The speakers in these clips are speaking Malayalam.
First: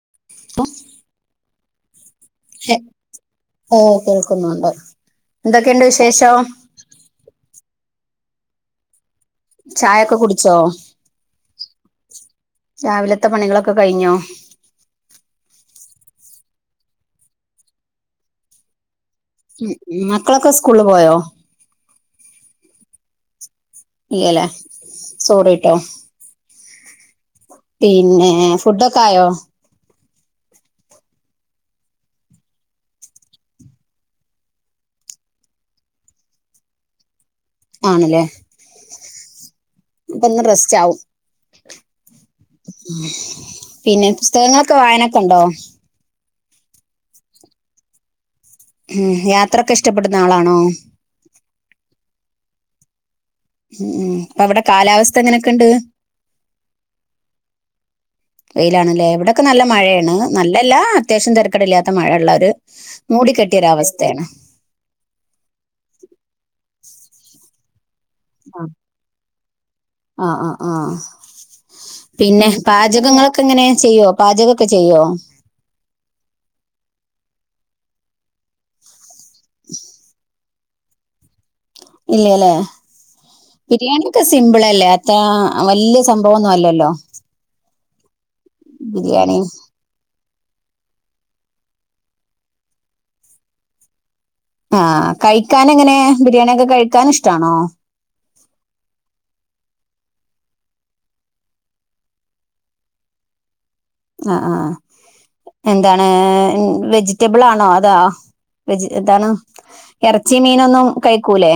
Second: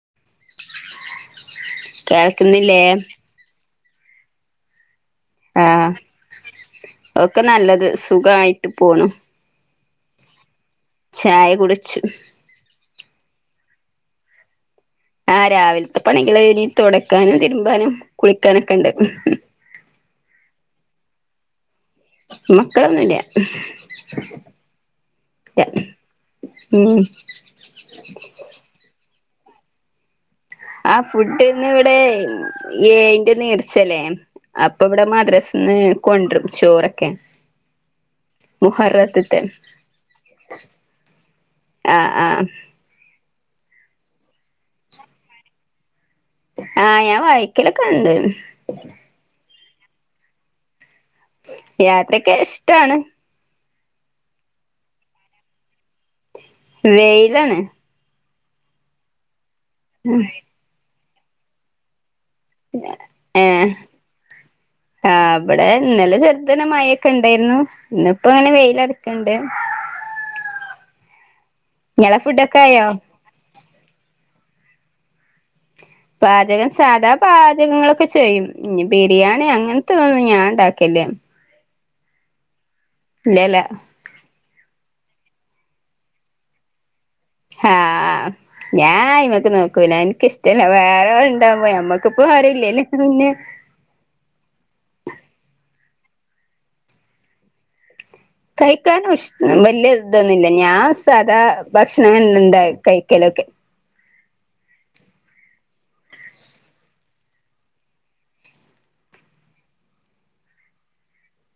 [unintelligible] കേൾക്കുന്നില്ലേ ഏ കേൾക്കുന്നുണ്ട് ആ എന്തൊക്കെയുണ്ട് വിശേഷം ഒക്കെ നല്ലത് സുഖയിട്ട് പോണൂ ചായൊക്കെ കുടിച്ചോ ചായ കുടിച്ചു രാവിലത്തെ പണികളൊ ഒക്കെ കഴിഞ്ഞോ ആ രാവിലത്തെ പണികൾ ഇനി തുടക്കാനും തിരുമ്പാനും കുളിക്കാനൊക്കെ ഉണ്ട് മക്കളൊക്കെ സ്കൂൾ പോയോ മക്കളൊന്നുല്ല ഇല്ലല്ലേ സോറിട്ടോ ഉം പിന്നെ ഫുഡൊക്കെ ആയോ ആ ഫുഡ്‌ ഇന്ന് ഇവിട നേർച്ചല്ലേ അപ്പൊ ഇവിടെ മദ്രസ്ന്ന് കൊണ്ടരും ചോറൊക്കെ ആണല്ലേ മുഹറത്ത്ത്തെ അപ്പൊ ഇന്ന് റെസ്റ്റ് ആവും ആ ആ പിന്നെ പുസ്തകങ്ങളൊക്കെ വായനൊക്കെ ഉണ്ടോ ആ ഞാൻ വയ്ക്കലൊക്കെ ഉണ്ട് ഉം യാത്രയക്കെ ഇഷ്ടപ്പെടുന്ന ആളാണോ യാത്രക്കെ ഇഷ്ടാണ് ഉം ഉം അപ്പൊ അവിടെ കാലാവസ്ഥ എങ്ങനെക്ണ്ട് വെയിലാണ് വെയിലാണല്ലേ അവിടെ നിക്ക് നല്ല മഴയാണ് നല്ലല്ലാ അത്യാവശ്യം തിരക്കേടില്ലാത്ത മഴയള്ള ഏ അവിടെ ഇന്നലെ ചെർദന മഴേ മഴക്കെ ഉണ്ടായിരുന്നു ഇന്നപ്പോ അങ്ങനെ വെയിലടതിണ്ട് ആ ആ ആ പിന്നെ പാചകങ്ങളൊക്കെ എങ്ങനെ ചെയ്യോ പാചകൊക്കെ ചെയ്യോ പാചകം സാധാ പാചകങ്ങളൊക്കെ ചെയ്യും ഇ ബിരിയാണി അങ്ങനത്തെ ഒന്നും ഞാൻ ഉണ്ടാക്കല്ലേ ഇല്ലല്ലേ ഇല്ലല്ല ബിരിയാണി ഒക്കെ സിമ്പിൾ അല്ലേ വലിയ സംഭവംന്നും അല്ലല്ലോ ആഹ ഞാൻ ബിരിയാണി ഇമക്ക് നോക്കൂന എനിക്ക ഇഷ്ട ഇല്ല വേറെ ഇണ്ടാൻ പോ നമ്മക്കിപ്പോ ആരല്ലല്ല പിന്നെ ആഹ കഴിക്കാന എങ്ങനെ ബിരിയാണിയൊക്കെ കഴിക്കൻ ഇഷ്ടാണോ കഴിക്കൻ ഇഷ്ട്ട വലിയ ഇതൊന്നുമില്ല ഞാൻ സാധാ ഭക്ഷണം എന്താ കഴിക്കലൊക്കെ ആ ആ എന്താണ് വെജിറ്റബിൾ ആണോ അതാ വെജി എന്താണ് ഇറച്ചി മീനൊന്നും കഴിക്കൂലേ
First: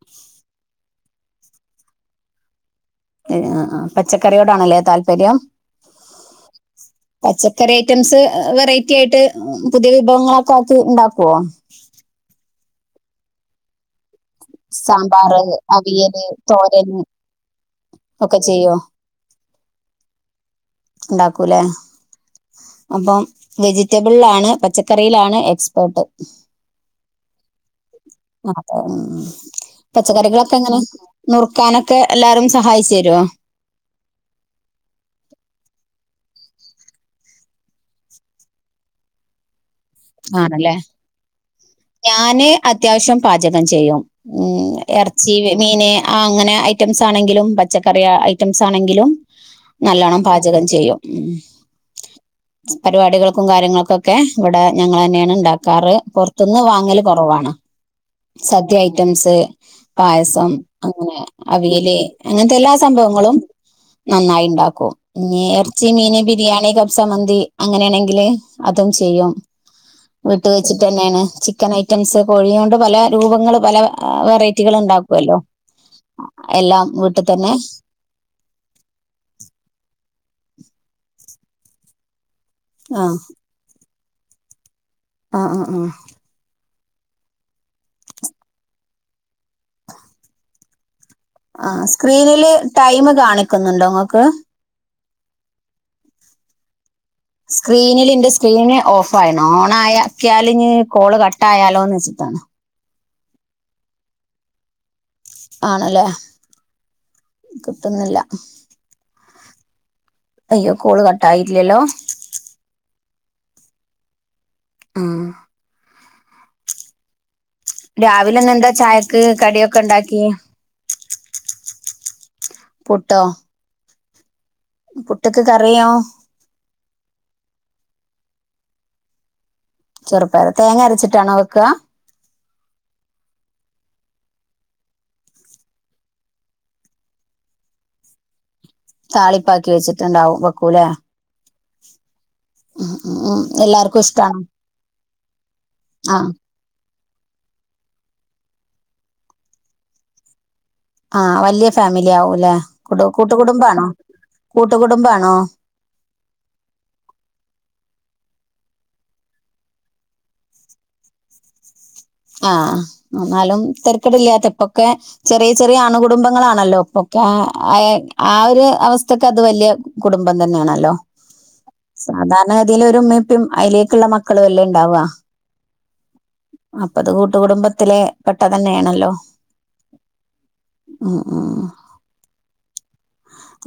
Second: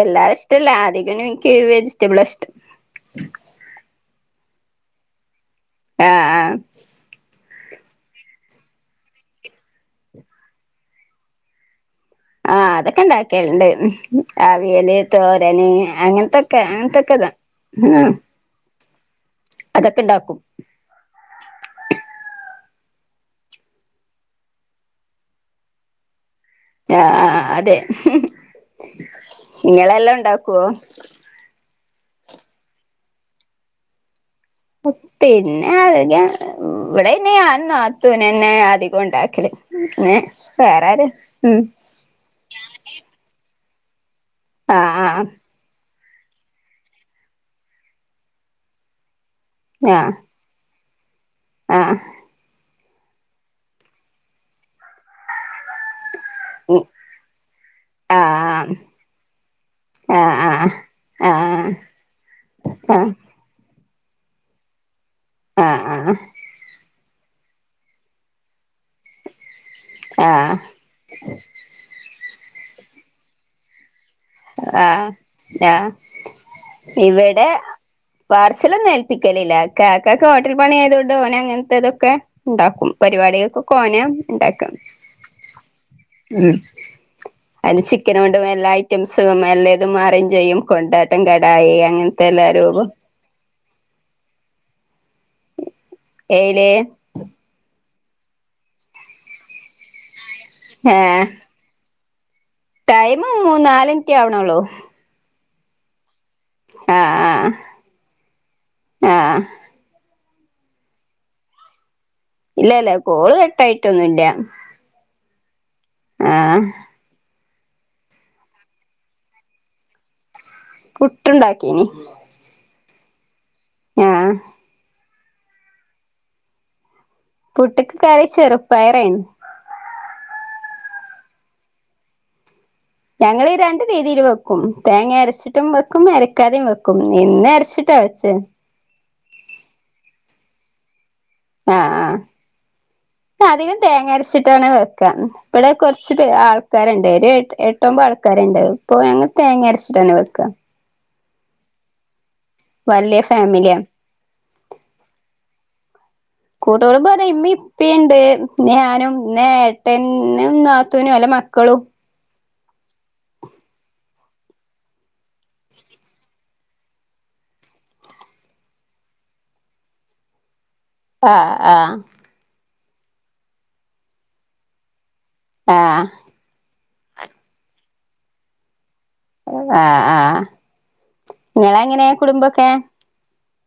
എല്ലാരും ഇഷ്ടല്ല അധി - എനിക്ക് വെജിറ്റബിൾ അണ് ഇഷ്ടം ആ പച്ചക്കറിയോടാണല്ലേ താല്പര്യം ആഹ് ആഹ് പച്ചക്കറി ഐറ്റംസ് വെറൈറ്റി ആയിട്ട് പുതിയ വിഭവങ്ങളൊക്കെ ആക്കി ഉണ്ടാക്കുവോ ആഹ അതൊക്കെ ഇണ്ടാക്കിയലുണ്ട് അവിയല് സാമ്പാറ് തോരന് അവിയല് അങ്ങനത്തൊക്കെ തോരൻ അങ്ങനത്തൊക്കെതാ ഒക്കെ ചെയ്യോ അതൊക്കെ ഇണ്ടാക്കും ഉണ്ടാക്കൂലേ അപ്പം വെജിറ്റബിളിലാണ് പച്ചക്കറിയിലാണ് എക്സ്പേർട്ട് ആഹ ആ അതെ ഇങ്ങളെല്ലാം പച്ചക്കറികളൊക്കെ ഉണ്ടാക്കുവോ എങ്ങനെ നറുക്കാന ക്കെ എല്ലാരും സഹായിച്ചു തരുമോ പിന്നെ അ ഇവിടെ ഇനന്നത്തുനന്നെ അധികം ഉണ്ടാക്കല് പിന്നെ ആണല്ലേ വേറെ ആര് ഉം ഞാന് അത്യാവശ്യം പാചകം അം ചെയ്യും ഉം ആഹ് ഇറച്ചി മീന് ആ അങ്ങനെ ഐറ്റംസ് ആണെങ്കിലും പച്ചക്കറിയ ഐറ്റംസ് ആണെങ്കിലും നല്ലോണ്ണം പാചകം ചെയ്യും ഉം. ആഹ പരിപാടികൾക്കും കാര്യങ്ങൾക്കുംൊക്കെ ഇവിടെ ഞങ്ങൾ തന്നെയാണ് ഉണ്ടാക്കാറ്റ ന്ന് വാങ്ങല് കുറവാണ് ആഹ് സദ്യ ഐറ്റംസ് പായസം അങ്ങനെ ആഹ് ആഹ് ആഹ് ആഹ് ആഹ് ആഹ് അവിയല് അങ്ങനത്തെ എല്ലാ സംഭവങ്ങളും നന്നായി ഉണ്ടാക്കും പിന്നെ ഇറച്ചി മീൻ ബിരിയാണിൊക്കെ സമന്തി അങ്ങനെയാണെങ്കില് അതും ചെയ്യും ആഹ് വീട്ട് ആഹ് വെച്ചിട്ട് തന്നെയാണ് ചിക്കൻ ഐറ്റംസ് കോഴിയ കൊണ്ട് പല രൂപങ്ങള്ൾ പല വെറൈറ്റികൾ ആഹ ഉണ്ടാക്കുമല്ലോ ആഹ എല്ലാം വീട്ടിൽ ഇവിടെ തന്നെ പാർസലൊന്നും ഏൽപ്പിക്കലില്ല കാക്കക്ക് ഓട്ടർ മണി ദൊഡ മനയാ അങ്ങങ് എന്ത് അതൊക്കെ ഉണ്ടാക്കും പരിപാടികൾക്ക് കോന ഉണ്ടാക്കാം ആഹ ആഹ ആഹ അതിന് ചിക്കന കൊണ്ട്ല്ല ഐറ്റംസും അല്ലേതും അറേഞ്ച ചെയ്യും കൊണ്ടും ആ സ്ക്രീനിില് ടൈം കാണി നിക്കുന്നുണ്ടോ ങ്ങക്ക് ഏലേ സ്ക്രീനിില് എന്റെ സ്ക്രീന് ഓഫ് ആയിണം ഓൺ ആായ ാലി കോള് കട്ട്ായാലോന്ന് വെ താണ് ടൈമ് നാലിന്റ്റേ ആവണോള്ളൂ ആണല്ലേ ആഹ് ആ കിട്ടുന്നില്ല ആഹ് ആഹ് അയ്യോ കോള് കട്ടായിട് ഇല്ലല്ലോ ഇല്ലല്ല കോള് കെട്ടായിട്ടൊന്നുംല്ല ഉം ആ രാവിലെന്നെ എന്താ ചായക്ക് കടിയൊക്കെ ഉണ്ടാക്കി പുട്ടുണ്ടാക്കീന് പുട്ടോ ആഹ് പുട്ട്ക്ക് കറിയോ പുട്ട്ക്ക് കറി ചെറുപ്പയറായിരുന്നു ചെറുപ്പായറ് തേങ്ങ അരച്ചിട്ടാണോ വെക്കുക ഞങ്ങളീ രണ്ട് രീതില് വെക്കും തേങ്ങേര്ച്ചിട്ടും വെക്കും എരക്കാതിം വെക്കും നിന്നെര്ച്ചിട്ടാ വെച്ചെ താളിപ്പാക്കി വെച്ചിട്ട്ണ്ടാവും വെക്കൂലേ ആ ഉം ഉം ഉം ആ അധികം എല്ലാർക്കും തേങ്ങ ഇഷ്ടാണോ അര്ച്ചിട്ടാണ് വെക്കാ വടെ കൊർച്ച് പെ ആഹ് ആൾക്കാര്ണ്ട് ഏഹ് എട്ടൊമ്പ ആൾക്കാര്ണ്ട് ഇപ്പൊ ഞങ്ങ തേങ്ങ അര്ച്ചിട്ടന്നെ വെക്ക ആഹ വല്യയ ഫാമിലി ആവു വല്യയ ഫാമിലിയാ കൂട്ടുകുടുംബാണോ കൂട്ടുകുടുംബാർഞ്ഞ ഇമ്മി ഇപ്പിണ്ട് ഞാനും നേട്ടൻന്നും നാത്തൂനും ഒലെ മക്കളും ആ ഒന്നാലും തെര്ക്കെടില്ലാത്ത ഇപ്പൊക്കെ ചെറിയ ചെറിയ അണുകുടുംബങ്ങളാണല്ലോ ഇപ്പൊക്കെ ആ ഒരു അവസ്ഥക്ക് അത് വല്യയ കുടുംബം തന്ന്യാണ് ആഹ് ആഹ് തിലൊരു ഉമ്മേം ഇപ്പിം അയിലേക്കുള്ള മക്കളൊല്ലേ ണ്ടാവ ആഹ് അപ്പത് കൂട്ടുകുടുംബത്തില് പെട്ട തന്യാണല്ലോ ആഹ് ആഹ് ഉം നിങ്ങളെങ്ങനെ കുടുംബൊക്കെ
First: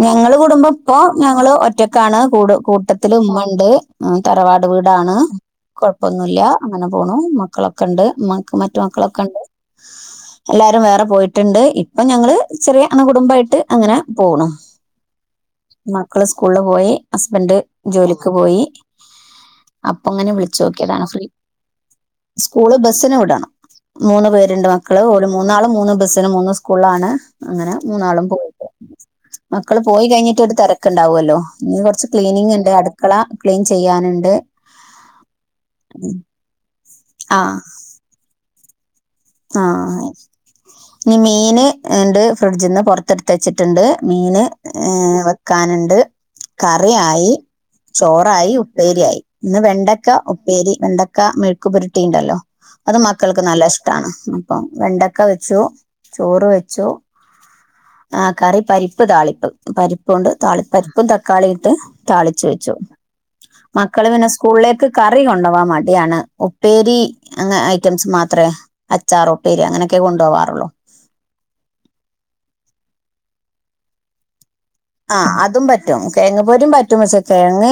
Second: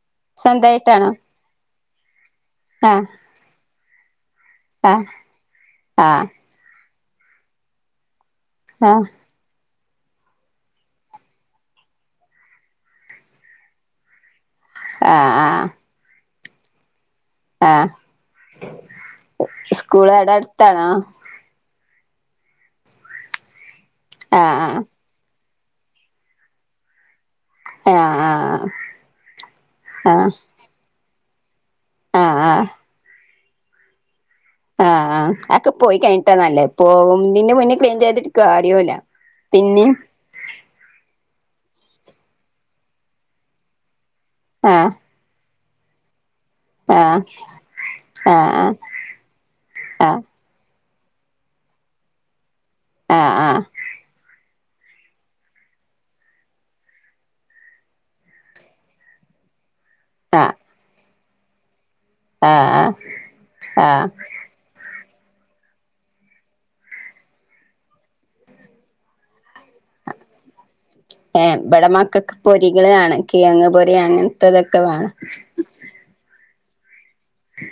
ഞങ്ങള് കുടുംബപ്പോ സ്വന്തായിട്ടാണോ ഞങ്ങള് ഒറ്റക് ക്കാണ് കൂട് ആഹ് കൂട്ടത്തില് ഉമ്മണ്ട് ആ തറവാട് ആഹ് വ്ടാണ് ആഹ് കൊഴപ്പൊന്നുല്ല അങ്ങനെ പോണു മക്കളൊക്കെ ഇണ്ട് മ മറ്റു ആഹ് മക്കളൊക്കെ ഇണ്ട് എല്ലാരും വേറെ പോയിട്ടുണ്ട് ഇപ്പം ഞങ്ങള് ചെറിയ അണു കുടുംബമായിട്ട് അങ്ങനെ പോണു ആഹ് ആഹ് കൂളില് പോയി ഹസ്ബൻഡ് ആഹ് ജോലിക്ക് പോയി അപ്പൊ സ്കൂൾ അങ്ങനെ അവിടെ വിളിച്ചു അടുത്താണോ നോക്കിയതാണ് ഫ്രീ സ്കൂള് ബസ്സിന് വിടണം മൂന്ന് പേരുണ്ട് ആഹ് മക്കള് ഓ മൂന്നാള് മൂന്ന് ബസ്സിന് മൂന്ന് സ്കൂള് ആണ് അങ്ങനെ ആഹ് മൂന്നാളും പോയി ആഹ് മക്കൾ പോയി കഴിഞ്ഞിട്ട് ഒരു തിരക്കുണ്ട് ഉണ്ടാവുമല്ലോ ഇനി കൊറച്ച് ആഹ് ക്ലീനിങ് ആഹ് ഉണ്ട് അടുക്കള ക്ലീൻ ചെയ്യാനുണ്ട് ആഹ് ആഹ് അതൊക്കെ പോയി കഴിഞ്ഞിട്ടാ നല്ലത് പോകുന്നതിൻ്റെ മുന്നേ ക്ലീൻ ചെയ്തിട്ട് കാര്യം കാര്യമില്ല ആഹ് ഇനി മീൻ ഉണ്ട് ഫ്രിഡ്ജിന്ന് പുറത്തെടുത്ത് വച്ചിട്ടുണ്ട് മീന് ആഹ് ഏഹ്ഹ് വെക്കാ ക്കാനുണ്ട് ആഹ് കറിയായി ചോറായി ആഹ് ഉപ്പേരിയായി ഇന്ന് വെണ്ടക്ക ആഹ് ഉപ്പേരി വെണ്ടക്ക വെണ്ടക്ക മെഴുക്ക്‌ പുരട്ടിണ്ടല്ലോ അത് ആഹ് മക്കൾക്ക് നല്ല ഇഷ്ട അപ്പം വെണ്ടക്ക വെച്ചു ചോറ് വെച്ചു ആ കറി പരിപ്പ് താളിപ്പ് പരിപ്പും ഉണ്ട് ആഹ് താളിപ്പരിപ്പും തക്കാ ക്കാളിയിട്ട് താളിച്ചു ആഹ് വെച്ചു. ആഹ് ആഹ് മക്കള് പിന്നെ സ്കൂളിലേക്ക് കറി കൊണ്ടോവാൻ മടി ടിയാണ് ഉപ്പേരി അങ്ങനെ ഐറ്റംസ് മാത്രേ അച്ചാറ് ഉപ്പേരി അങ്ങനെയൊക്കെ കൊണ്ടോവാറുള്ളൂ ഏ ഇബടെ മക്കക്ക് പൊരികളാണ് കിഴങ്ങ് പൊരി അങ്ങനെ ആ അതും പറ്റും കേങ്ങ പൊരീം പറ്റും പക്ഷേ തേ തേങ്ങ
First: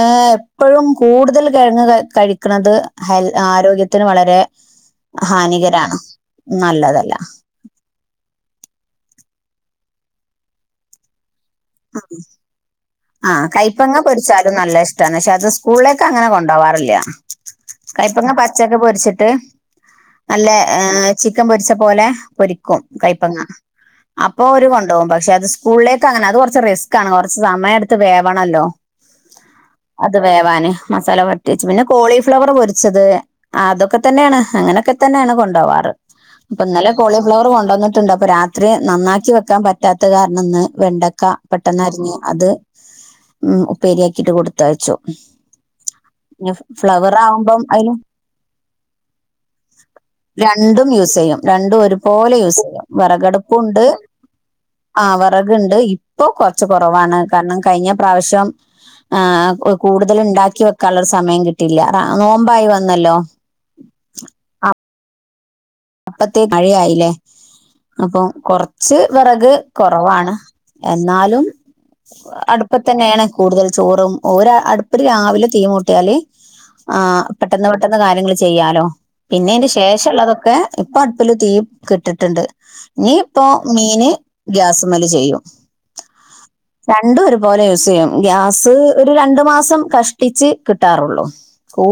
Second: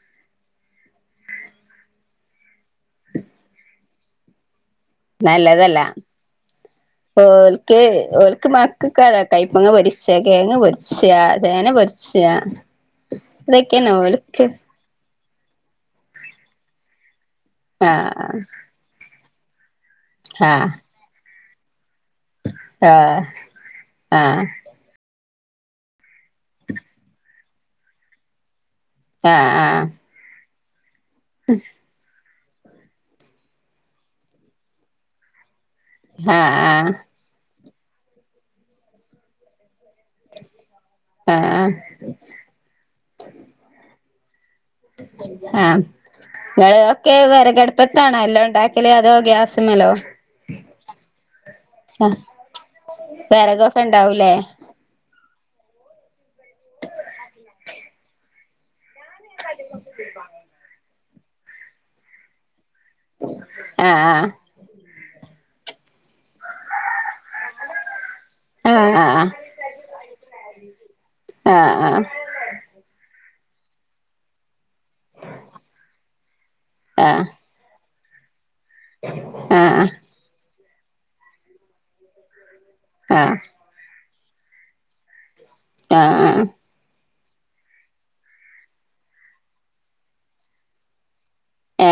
ഏ എപ്പോഴും കൂടുതൽ കിഴങ്ങ് കഴിക്ക്ണത് ഹൽ ആരോഗ്യത്തിന് വളരെ നല്ലതല്ല ഹാനികരാണ് നല്ലതല്ല ഓൽക്ക് ഓൽക്ക് മക്കക്കതാ കൈപ്പങ്ങ പൊരിച്ച് കെയങ്ങ് പോര്ച്ചാ ആ ആ ഇതൊക്കെയാണ് കയപ്പങ്ങ ഓൽക്ക് പൊരിച്ചാലും നല്ല ഇഷ്ട്ടാണ് പക്ഷെ അത് സ്ക്കൂ സ്കൂളിലേക്കെ അങ്ങനെ കൊണ്ടോവാറില്ല കൈപ്പങ്ങ ആഹ് പച്ചൊക്കെ പൊരിച്ചിട്ട് ട്ട് നല്ല ആഹ് ഏ ച്ചി ക്കൻ പൊരിച്ചത് പോലെ പൊരിക്കും ആഹ് കൈപ്പങ്ങ അപ്പൊ ആഹ് ഓര് കൊണ്ടോകും പക്ഷെ അത് സ്കൂളിലേക്ക് അങ്ങനെ അത് കൊറച്ച് കൊറച്ച് റിസ്കാണ് കുറച്ച് സമയം എടുത്ത് വേവണല്ലോ ആഹ് ആഹ് അത് വേവാന് മസാല പോരട്ട്യാച്ച് പിന്നെ കോളി ഫ്ലവ ഫ്ലവർ പൊരിച്ചത് അതൊക്കെ തന്നെയാണ് അങ്ങനെയൊക്കെ തന്നെയാണ് കൊണ്ടോവാ അപ്പ ന്നലെ ആഹ് കോളിഫ്ല ന്നിട്ടുണ്ട് അപ്പൊ രാത്രി നന്നാക്കി വെക്കാൻ പറ്റ പറ്റാത്ത കാരണം ഇന്ന് വെണ്ടക്ക ആഹ് ആഹ് പെട്ടന്ന് അറിഞ്ഞ് അത് ഉം ഉപ്പേരിയാ ഇത് കൊട് ത്തയച്ചു ആഹ് ഇങ്ങള് ഫ്ലവർ ഒക്കെ ആവുമ്പം അതിന് വെറകടുപ്പത്താണോ എല്ലാം ഉണ്ടാക്കല് അതോ ഗ്യാസ്മ്മലോ രണ്ടും യൂസ് ചെയ്യും രണ്ടും ആഹ് ഒരുപോലെ യൂസ് ചെയ്യും വെറകൊക്കെ വിറകടുപ്പുണ്ട് ഉണ്ടാവൂലേ ആ വിറക്ണ്ട് ഇത് ഈ ഇപ്പൊ കൊറച്ച് കൊറവാണ് കാരണം കഴിഞ്ഞ പ്രാവശ്യം ആ കൂടുതല് ണ്ടാക്കി വെക്കാള്ള സമയം കിട്ടിയില്ല നോമ്പായി വ ന്നല്ലോ ആഹ് അപ്പോഴത്തോക്കും മഴയായില്ലേ അപ്പം കുറച്ച് ആഹ് ആഹ് വിറക് കുറവാണ് എന്നാലും ആഹ് അടുപ്പത്ത്തന്നെയാണ് കൂടുതൽ ചോറും ഒര് അടുപ്പിൽ രാവിലെ തീ മൂട്ടിയാൽ ആ ആഹ് പെട്ടെന്ന് പെട്ടോന്ന് കാര്യങ്ങള് ചെയ്യാലോ പിന്നെ ഇനി ആഹ് ശേഷം ഉള്ളതൊക്കെ ഇപ്പൊ അടുപ്പിൽ തീ ഇട്ടിട്ടുണ്ട് ഇനി ആഹ് ആഹ് ഇപ്പോൾ മീന് ഗ്യാസ് മല് ചെയ്യും ആഹ് ആഹ് രണ്ടും ഒരുപോലെ യൂസ് ചെയ്യും ഗ്യാസ് ഒരു രണ്ടു മാസം കക്ഷ്ടിച്ച് കിട്ടാറുള്ളൂ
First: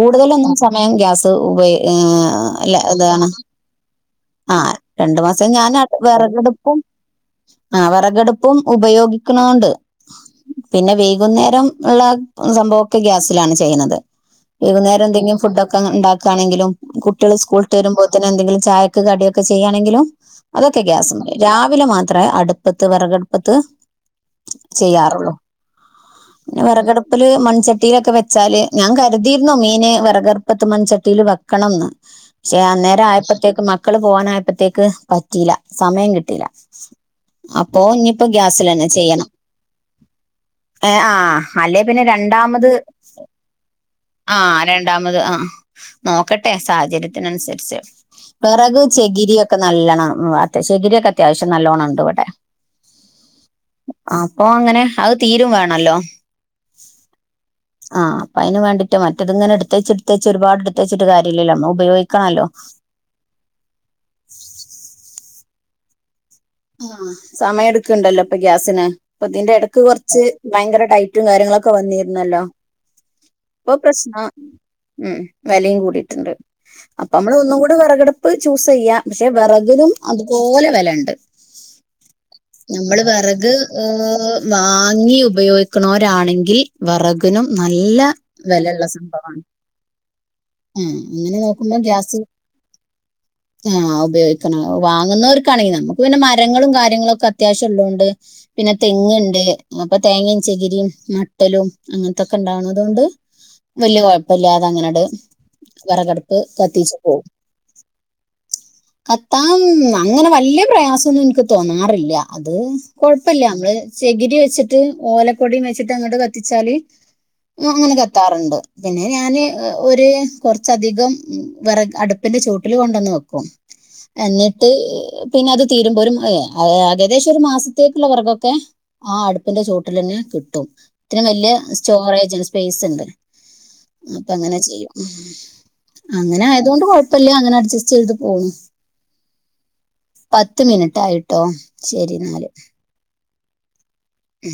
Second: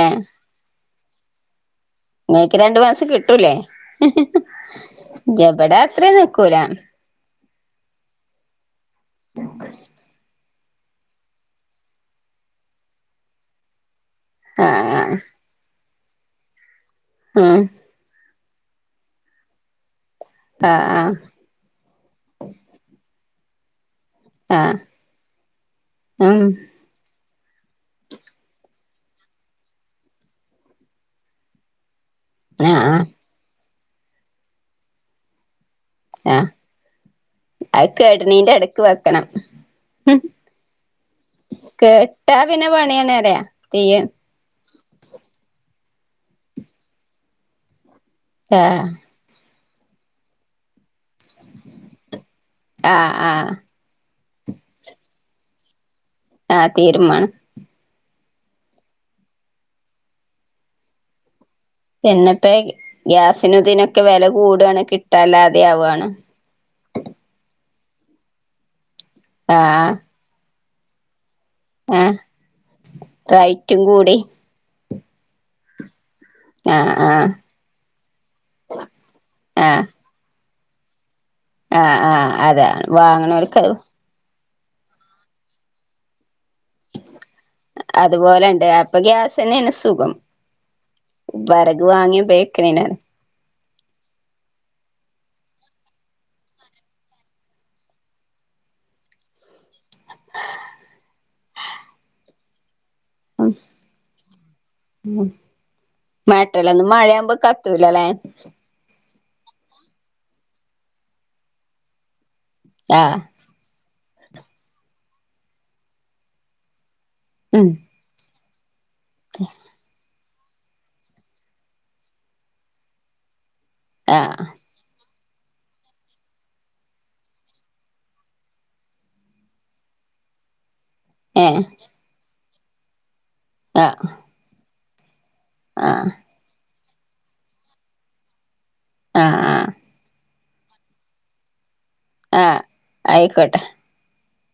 ഏഹ് ഞാൻ ഗ്യാസ് ഉപയോഗ ആ ഇങ്ങക്ക് അല്ല രണ്ടു മാസം അതാണ് കിട്ടൂലേ ആ രണ്ടു മാസം ഞാൻ ഇബടെ അത്രയും നിക്കൂല വിറകടുപ്പും ആ വിറകടുപ്പും ഉപയോഗിക്കണോണ്ട് പിന്നെ വൈകുന്നേരം ഉള്ള സംഭവം ഒക്കെ ഗ്യാസിലാണ് ചെയ്യുന്നത് വൈകുന്നേരം ആഹ് എന്തെങ്കിലും ഫുഡ്ക്കെ ട്ടെന്ന് ഉണ്ടാക്കാണെങ്കിലും കുട്ടികള് സ്കൂൾ ഉം വിട്ട് വരുമ്പോ എന്തെകിലും ചായക്ക് കടിയൊക്കെ ചെയ്യാണെങ്കിലും അതൊക്കെ ആഹ് ഗ്യാസ് മതി രാവിലെ മാത്രമേ അടുപ്പത്ത് വിറക് പത്ത് ആഹ് ചെയ്യാറുള്ളൂ ഉം പിന്നെ വെറകടുപ്പില് മൺചട്ടിയിലൊക്കെ വെച്ചാല് ഞാൻ കരുതിയിരുന്നോ മീൻ വിറകടപ്പത്ത് മൺചട്ടില് വെക്കണം എന്ന് ആ ആ അപ്പോഴത്തേക്ക് മക്കള് പോകാനായപ്പോത്തേക്ക് പറ്റിയില്ല സമയം കിട്ടില്ല ആഹ് അപ്പൊ അത് ഇനിയിപ്പോ കെട്ണീന്റെ എടക്ക് ഗ്യാസിലന്നെ വെക്കണം ചെയ്യണം ഏ ആ അല്ലെ പിന്നെ കേട്ടാ പിന്നെ രണ്ടാമത് പണിയാണ് പറയാ തീയ്യ് ആ ര രണ്ടാമത് ആ നോക്കട്ടെ സാഹചര്യത്തിനനുസരിച്ച് വിറക് ആഹ് ചകിരി ഒക്കെ നല്ലോണം [unintelligible] ചകിരി ഒക്കെ അത്യാവശ്യം നല്ലോണം ഉണ്ട് ഇവിടെ ആഹ് ആഹ് അപ്പൊ അങ്ങനെ അത് തീരും വേണല്ലോ. ആ തീരുമ്മാണം. അയിന് വേണ്ടിട്ട് മറ്റത്ങ്ങനെ എടുത്തച്ചെടുത്തച്ച് ഒരുപാടെ ടുത്തെച്ചിട്ട് കാര്യല്ലല്ലോ. ഉപയോഗിക്കാല്ലോ. ഗ്യാസിനുതിനൊക്കെ വെല കൂടാണ് കിട്ടാ വല്ലാതെ ആവാണ്. ആ സമയം എടുക്കണ്ടല്ലോ ഇപ്പൊ ഗ്യാസിന്. പ്പതിന്റെ എടക്ക് ആഹ് കൊറച്ച് ഭയങ്കരടൈറ്റ് റ്റും കാര്യങ്ങളൊക്കെ ആഹ് വന്നിരുന്നല്ലോ ഇപ്പൊ റൈറ്റും കൂടി പ്രശ്നൊ ഉം വെലയും കൂടി. ണ്ട് ആഹ് അപ്പ ആഹ് നമ്മള് ഒന്നും കൂടെ വിറകടുപ്പ് ചൂസ് ചെയ്യാം ഷെ വിറകിലും അതുപോലെ വെലണ്ട്. ആ ആ അതെ വാങ്ങണോർക്ക്‌ ഏഹ് വാങ്ങി ഉപയോഗിക്കൊണോരാണെങ്കിൽ വെറകിനും നല്ല അതുപോലെണ്ട് വെലള്ള അപ്പൊ സംഭവാണ് ഗ്യാസെന്നേണ് സുഖം ആ അങ്ങനെ നോക്കുമ്പ വെറക് വാങ്ങി ഗ്യാസ് ഉപയോഗിക്കണേനാണ് ആ ഉപയോഗിക്കണം വാങ്ങുന്നോർ ക്കാണി നമ്മ ക്കു പിന്നെ മരങ്ങളും കാര്യങ്ങളൊക്കെ അത്യാവിശ്യം ഉള്ളോണ്ട് പിന്നെ തെങ്ങ്ണ്ട് അപ്പ തേങ്ങേ ചകിരിയും മട്ടലും അങ്ങെൻത്തൊക്കെണ്ടാവണതോണ്ട് ഉം വെല്ല്യ കൊഴപ്പില്ലാതങ്ങനെട് ഉം വെറകടുപ്പ് മറ്റേലൊന്നും കത്തിച്ച് പോം. മഴയാവുമ്പോ കത്തൂലല്ലേ കത്താം അങ്ങനെ വല്ല്യ പ്രയാസൊന്നും എനിക്ക് തോന്നാറില്ല. അത് ആഹ് കൊഴപ്പില്ല മ്മള് ചെകിരി വെച്ചിട്ട് ഓലക്കൊടിം വെച്ചിട്ട് അങ്ങട് കത്തിച്ചാല് ഉം അങ്ങനെ കത്താറ്ണ്ട്. പിന്നെ ഞാന് ഒര് കൊറച്ചധികം വെറക് അടുപ്പിന്റെ ചോട്ടില് കൊണ്ടന്ന് വെക്കും. ആഹ് അന്നിട്ട് ഇ പിന്നത് തീരുമ്പോലും അ എകദേശം ഒരു മാസത്തേക്കുള്ളവെറകൊക്കെ ആ അടുപ്പിന്റെ ചോട്ടിലന്നെ കിട്ടും. ഇത്രേം വെല്ല്യ ഏഹ് സ്റ്റോറേജാണ്. പേയ്സ്ണ്ട്. ആഹ് അപ്പ അങ്ങനെ ചെയ്യും. ആഹ് അങ്ങനായതുകൊണ്ട് കൊഴപ് പ്പല്ല അങ്ങനെ അഡ്ജസ്റ്റ് ചെയ്ത് പോകു ആ ആ പത്ത് മിനിറ്റ് ആയിട്ടോ ശരി എന്നല് ട്ടെ മ്